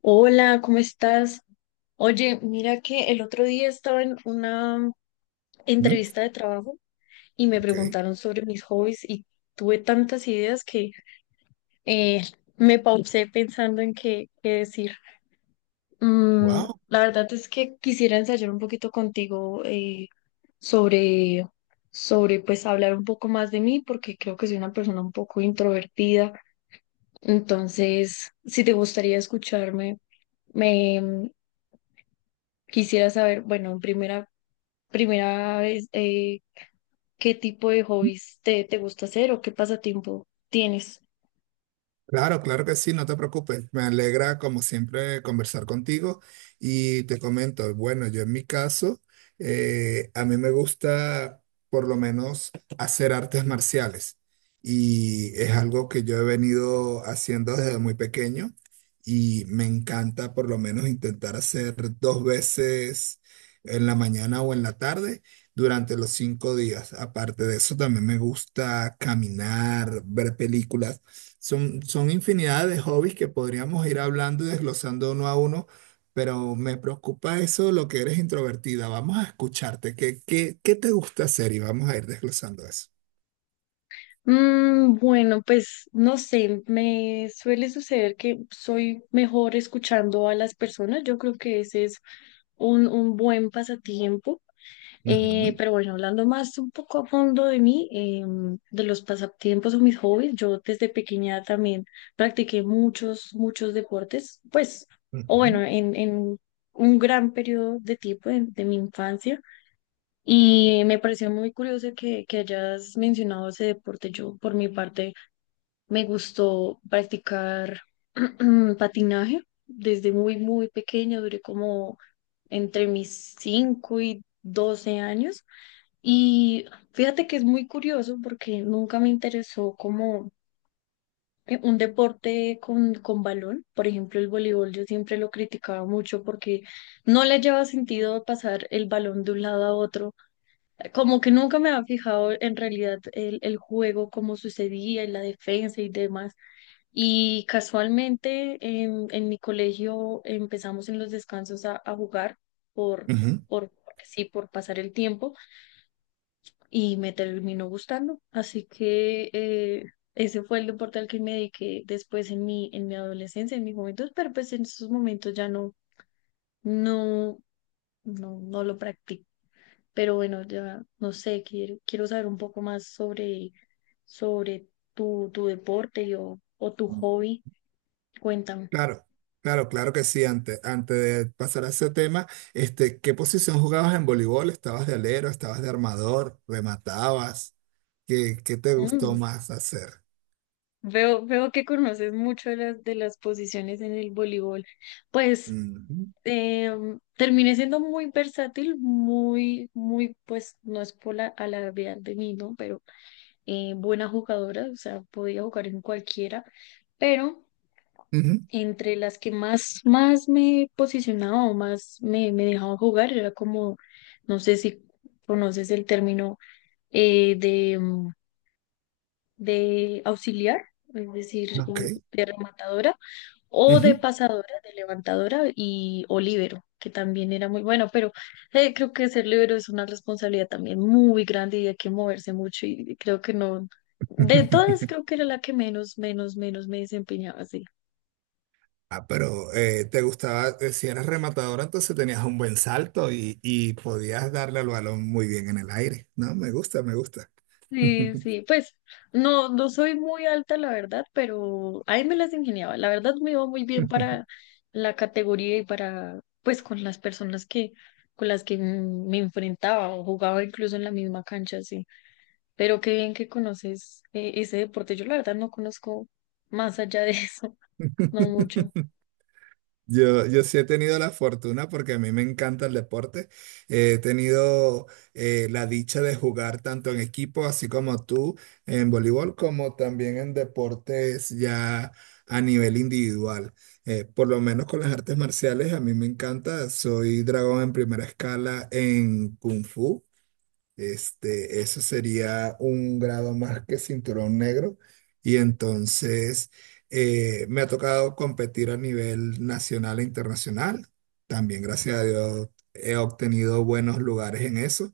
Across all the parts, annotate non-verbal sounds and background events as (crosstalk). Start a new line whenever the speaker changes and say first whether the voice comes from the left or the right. left: Hola, ¿cómo estás? Oye, mira que el otro día estaba en una
right: Mm.
left: entrevista de trabajo y me
right: Ok.
left: preguntaron sobre mis hobbies y tuve tantas ideas que eh, me pausé pensando en qué decir.
right: Wow.
left: La verdad es que quisiera ensayar un poquito contigo sobre, sobre pues hablar un poco más de mí porque creo que soy una persona un poco introvertida. Entonces, si te gustaría escucharme, me... quisiera saber, bueno, en primera vez, ¿qué tipo de hobbies te gusta hacer o qué pasatiempo tienes?
right: Claro, claro que sí, no te preocupes. Me alegra, como siempre, conversar contigo. Y te comento, bueno, yo en mi caso, a mí me gusta por lo menos hacer artes marciales. Y es algo que yo he venido haciendo desde muy pequeño. Y me encanta por lo menos intentar hacer dos veces en la mañana o en la tarde durante los 5 días. Aparte de eso, también me gusta caminar, ver películas. Son infinidad de hobbies que podríamos ir hablando y desglosando uno a uno, pero me preocupa eso, lo que eres introvertida. Vamos a escucharte. ¿Qué te gusta hacer? Y vamos a ir desglosando eso.
left: Bueno, pues no sé, me suele suceder que soy mejor escuchando a las personas. Yo creo que ese es un buen pasatiempo.
right: Ujú,
left: Pero bueno, hablando más un poco a fondo de mí, de los pasatiempos o mis hobbies, yo desde pequeña también practiqué muchos, muchos deportes, pues, o bueno, en un gran periodo de tiempo de mi infancia. Y me pareció muy curioso que hayas mencionado ese deporte. Yo, por mi parte, me gustó practicar (clears throat) patinaje desde muy, muy pequeña, duré como entre mis 5 y 12 años. Y fíjate que es muy curioso porque nunca me interesó como un deporte con balón. Por ejemplo, el voleibol yo siempre lo criticaba mucho porque no le lleva sentido pasar el balón de un lado a otro. Como que nunca me había fijado en realidad el juego, cómo sucedía, en la defensa y demás. Y casualmente en mi colegio empezamos en los descansos a jugar por,
right: ujú,
left: por, sí, por pasar el tiempo y me terminó gustando. Así que ese fue el deporte al que me dediqué después en mi, adolescencia, en mi juventud, pero pues en esos momentos ya no, no, no, no lo practico. Pero bueno, ya no sé, quiero saber un poco más sobre tu deporte o tu
right: ujú.
left: hobby. Cuéntame.
right: Claro, claro, claro que sí. Antes de pasar a ese tema, ¿qué posición jugabas en voleibol? ¿Estabas de alero? ¿Estabas de armador? ¿Rematabas? ¿Qué te gustó
left: Mm,
right: más hacer?
left: veo que conoces mucho de las posiciones en el voleibol. Pues
right: Ujú,
left: terminé siendo muy versátil, muy, muy, pues no es por alardear de mí, ¿no? Pero buena jugadora, o sea, podía jugar en cualquiera, pero
right: ujú.
left: entre las que más me posicionaba o más me dejaban jugar era como, no sé si conoces el término eh, de, mm, de auxiliar, es decir,
right: Ok.
left: de rematadora o
right: Ujú.
left: de pasadora, de levantadora y o líbero, que también era muy bueno, pero creo que ser líbero es una responsabilidad también muy grande y hay que moverse mucho y creo que no, de todas creo
right: (laughs)
left: que era la que menos me desempeñaba así.
right: Ah, pero te gustaba, si eras rematador, entonces tenías un buen salto y podías darle al balón muy bien en el aire. No, me gusta, me gusta.
left: Sí, sí,
right: (laughs)
left: pues no, no soy muy alta, la verdad, pero ahí me las ingeniaba. La verdad me iba muy bien para la categoría y para, pues, con las personas que, con las que me enfrentaba o jugaba incluso en la misma cancha, sí. Pero qué bien que conoces ese deporte. Yo la verdad no conozco más allá de eso, (laughs) no mucho.
right: Yo sí he tenido la fortuna porque a mí me encanta el deporte. He tenido la dicha de jugar tanto en equipo, así como tú, en voleibol, como también en deportes ya a nivel individual. Por lo menos con las artes marciales, a mí me encanta. Soy dragón en primera escala en Kung Fu. Eso sería un grado más que cinturón negro. Y entonces me ha tocado competir a nivel nacional e internacional. También, gracias a Dios, he obtenido buenos lugares en eso.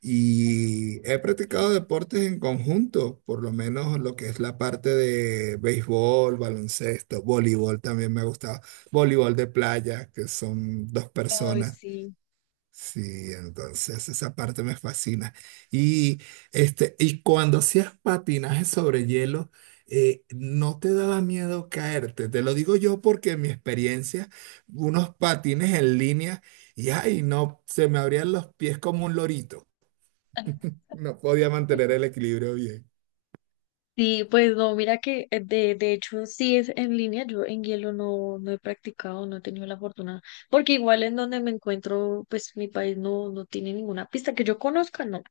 right: Y he practicado
left: Sí.
right: deportes en conjunto, por lo menos lo que es la parte de béisbol, baloncesto, voleibol también me ha gustado. Voleibol de playa, que son dos
left: Ay,
right: personas.
left: sí.
right: Sí, entonces esa parte me fascina. Y, y cuando hacías patinaje sobre hielo, ¿no te daba miedo caerte? Te lo digo yo porque en mi experiencia, unos patines en línea y ay, no, se me abrían los pies como un lorito. No podía mantener el
left: (laughs)
right: equilibrio bien.
left: Sí, pues no, mira que de hecho sí es en línea, yo en hielo no, no he practicado, no he tenido la fortuna, porque igual en donde me encuentro, pues mi país no, no tiene ninguna pista que yo conozca, no.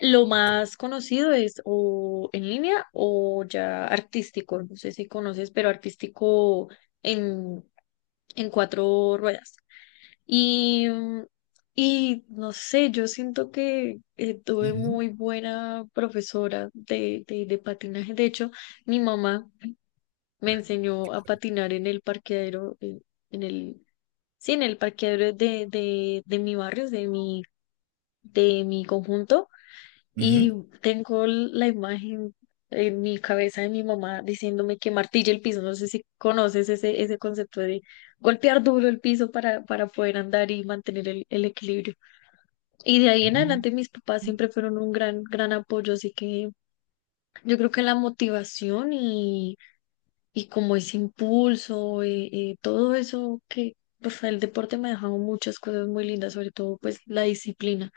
left: Lo
right: Ok.
left: más conocido es o en línea o ya artístico, no sé si conoces, pero artístico en, en cuatro ruedas. Y, y no sé, yo siento que tuve
right: Ujú,
left: muy buena profesora de patinaje. De hecho, mi mamá me enseñó a patinar en el parqueadero, en, el, sí, en el parqueadero de mi barrio, de mi conjunto. Y tengo la imagen en mi cabeza de mi mamá diciéndome que martille el piso. No sé si conoces ese concepto de golpear duro el piso para poder andar y mantener el equilibrio. Y de ahí en
right: ujú.
left: adelante mis papás siempre fueron un gran, gran apoyo, así que yo creo que la motivación y como ese impulso, todo eso que, pues el deporte me ha dejado muchas cosas muy lindas, sobre todo pues la disciplina.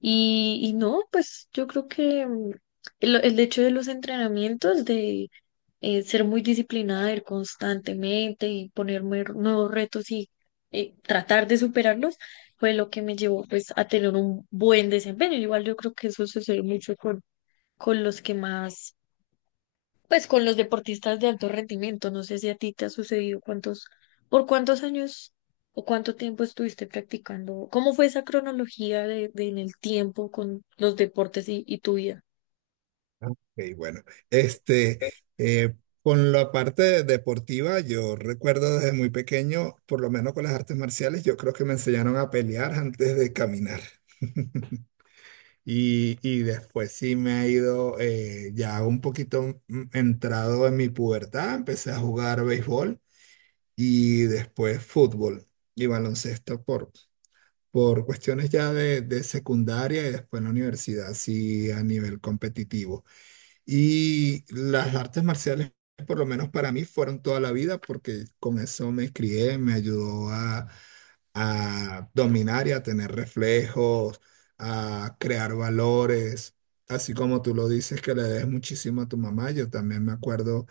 left: Y no, pues yo creo que el hecho de los entrenamientos, de ser muy disciplinada, ir constantemente y ponerme nuevos retos y tratar de superarlos, fue lo que me llevó pues a tener un buen desempeño. Igual yo creo que eso sucede mucho con los que más pues con los deportistas de alto rendimiento, no sé si a ti te ha sucedido por cuántos años o cuánto tiempo estuviste practicando, cómo fue esa cronología de en el tiempo con los deportes y tu vida.
right: Ok, bueno, este, eh, con la parte deportiva, yo recuerdo desde muy pequeño, por lo menos con las artes marciales, yo creo que me enseñaron a pelear antes de caminar. (laughs) Y, y después sí me ha ido ya un poquito entrado en mi pubertad, empecé a jugar béisbol y después fútbol y baloncesto por cuestiones ya de secundaria y después en la universidad, sí a nivel competitivo. Y las artes marciales, por lo menos para mí, fueron toda la vida porque con eso me crié, me ayudó a dominar y a tener reflejos, a crear valores, así como tú lo dices que le des muchísimo a tu mamá, yo también me acuerdo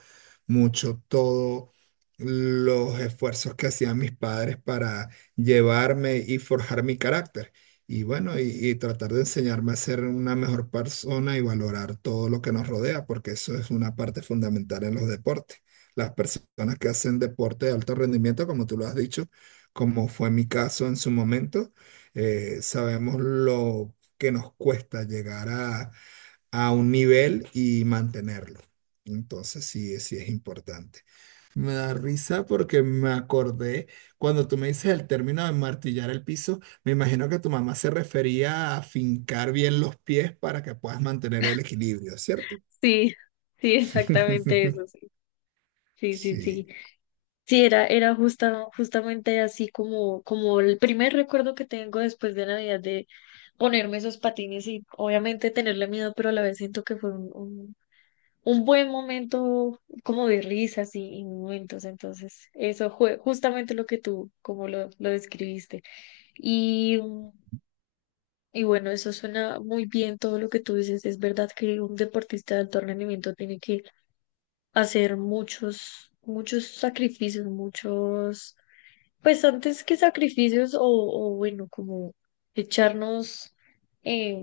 right: mucho todos los esfuerzos que hacían mis padres para llevarme y forjar mi carácter. Y bueno, y tratar de enseñarme a ser una mejor persona y valorar todo lo que nos rodea, porque eso es una parte fundamental en los deportes. Las personas que hacen deporte de alto rendimiento, como tú lo has dicho, como fue mi caso en su momento, sabemos lo que nos cuesta llegar a un nivel y mantenerlo. Entonces sí, sí es importante. Me da risa porque me acordé, cuando tú me dices el término de martillar el piso, me imagino que tu mamá se refería a fincar bien los pies para que puedas mantener el equilibrio, ¿cierto?
left: Sí, sí, exactamente eso,
right: (laughs)
left: sí. Sí, sí,
right: Sí.
left: sí. Sí, era justamente así como el primer recuerdo que tengo después de Navidad de ponerme esos patines y obviamente tenerle miedo, pero a la vez siento que fue un buen momento como de risas y momentos. Entonces, eso fue justamente lo que tú, como lo describiste. Y, mm, y bueno, eso suena muy bien todo lo que tú dices. Es verdad que un deportista de alto rendimiento tiene que hacer muchos, muchos sacrificios, pues antes que sacrificios o bueno, como echarnos... eh,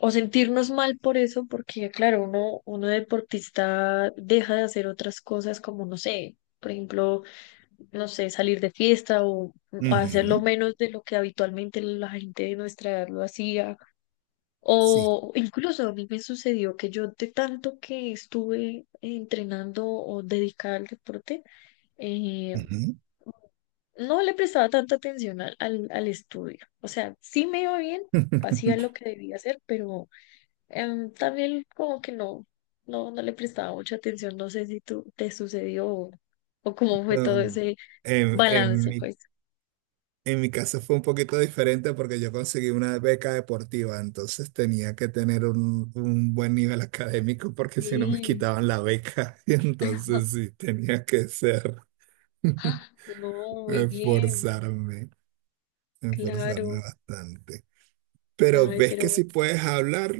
left: o sentirnos mal por eso, porque claro, uno deportista deja de hacer otras cosas como, no sé, por ejemplo, no sé, salir de fiesta o hacerlo
right: Ujú.
left: menos de lo que habitualmente la gente de nuestra edad lo hacía.
right: Sí.
left: O incluso a mí me sucedió que yo de tanto que estuve entrenando o dedicada al deporte, eh,
right: Ujú.
left: no le prestaba tanta atención al estudio. O sea, sí me iba bien, hacía lo
right: (laughs)
left: que debía hacer, pero también como que no, no, no le prestaba mucha atención, no sé si tú te sucedió o cómo fue todo
right: No.
left: ese
right: En, en
left: balance,
right: mi
left: pues.
right: En mi caso fue un poquito diferente porque yo conseguí una beca deportiva, entonces tenía que tener un buen nivel académico porque si no me
left: Sí.
right: quitaban la beca, (laughs) y entonces
left: (laughs)
right: sí, tenía que ser, (laughs)
left: Ah, no, muy bien,
right: esforzarme, esforzarme
left: claro.
right: bastante. Pero
left: Ay,
right: ves
left: pero
right: que si
left: bueno,
right: puedes hablar,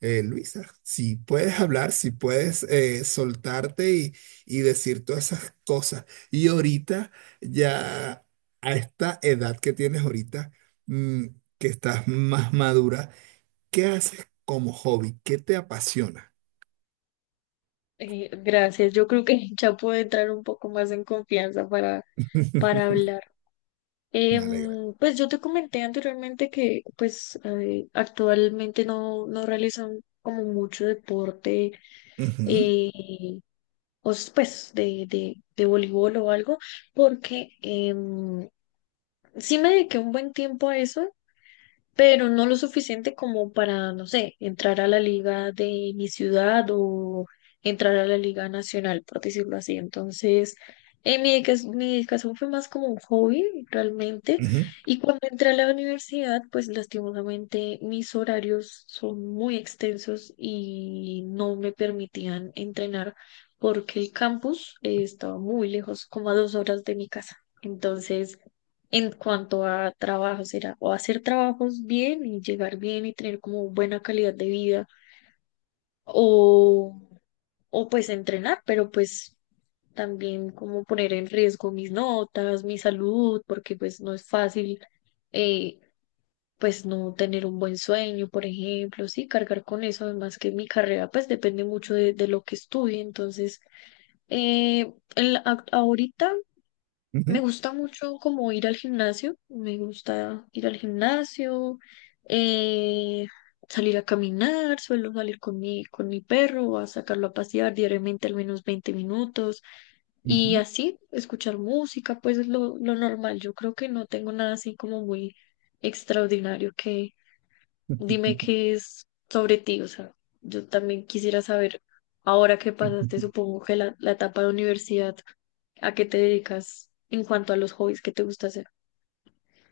right: Luisa, si puedes hablar, si puedes soltarte y decir todas esas cosas. Y ahorita, ya a esta edad que tienes ahorita, mm, que estás más madura, ¿qué haces como hobby? ¿Qué te apasiona?
left: gracias. Yo creo que ya puedo entrar un poco más en confianza para
right: (laughs)
left: hablar.
right: Me alegra.
left: Pues yo te comenté anteriormente que pues actualmente no, no realizan como mucho deporte.
right: Ujú,
left: eh, o pues de voleibol o algo, porque sí me dediqué un buen tiempo a eso pero no lo suficiente como para, no sé, entrar a la liga de mi ciudad o entrar a la liga nacional, por decirlo así. Entonces, mi dedicación fue más como un hobby realmente.
right: ujú,
left: Y cuando entré a la universidad, pues lastimosamente mis horarios son muy extensos y no me permitían entrenar porque el campus, estaba muy lejos, como a 2 horas de mi casa. Entonces, en cuanto a trabajos, era o hacer trabajos bien y llegar bien y tener como buena calidad de vida, o, o pues entrenar, pero pues también como poner en riesgo mis notas, mi salud, porque pues no es fácil eh, pues no tener un buen sueño, por ejemplo, sí, cargar con eso, además que mi carrera pues depende mucho de lo que estudie, entonces ahorita me
right: ujú,
left: gusta mucho como ir al gimnasio, me gusta ir al gimnasio, eh, salir a caminar, suelo salir con mi, perro, a sacarlo a pasear diariamente al menos 20 minutos y así, escuchar música, pues es lo normal. Yo creo que no tengo nada así como muy extraordinario que dime qué es sobre ti, o sea, yo también quisiera saber ahora que
right: ujú.
left: pasaste,
right: (laughs)
left: supongo que la etapa de universidad. ¿A qué te dedicas en cuanto a los hobbies que te gusta hacer?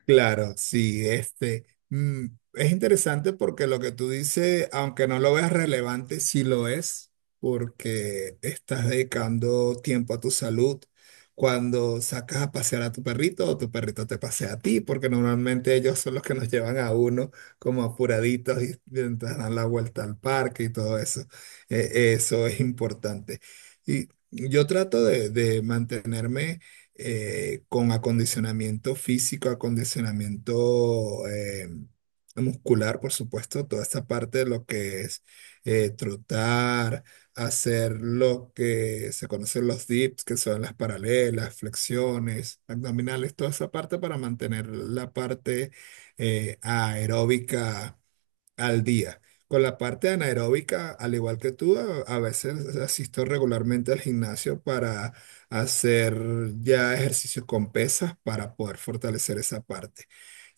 right: Claro, sí, es interesante porque lo que tú dices, aunque no lo veas relevante, sí lo es, porque estás dedicando tiempo a tu salud cuando sacas a pasear a tu perrito o tu perrito te pasea a ti, porque normalmente ellos son los que nos llevan a uno como apuraditos y mientras dan la vuelta al parque y todo eso. Eso es importante. Y yo trato de mantenerme con acondicionamiento físico, acondicionamiento muscular, por supuesto, toda esta parte de lo que es trotar, hacer lo que se conocen los dips, que son las paralelas, flexiones, abdominales, toda esa parte para mantener la parte aeróbica al día. Con la parte anaeróbica, al igual que tú, a veces asisto regularmente al gimnasio para hacer ya ejercicios con pesas para poder fortalecer esa parte.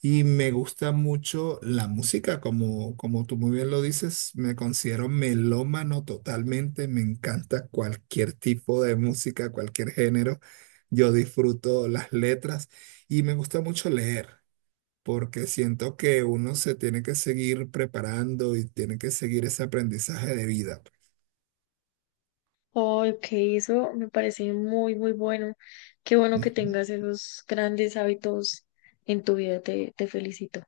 right: Y me gusta mucho la música, como, como tú muy bien lo dices, me considero melómano totalmente, me encanta cualquier tipo de música, cualquier género, yo disfruto las letras y me gusta mucho leer porque siento que uno se tiene que seguir preparando y tiene que seguir ese aprendizaje de vida.
left: Ay, ok, eso me parece muy, muy bueno. Qué bueno
right: Pues,
left: que
right: ¿no?
left: tengas esos grandes hábitos en tu vida, te felicito.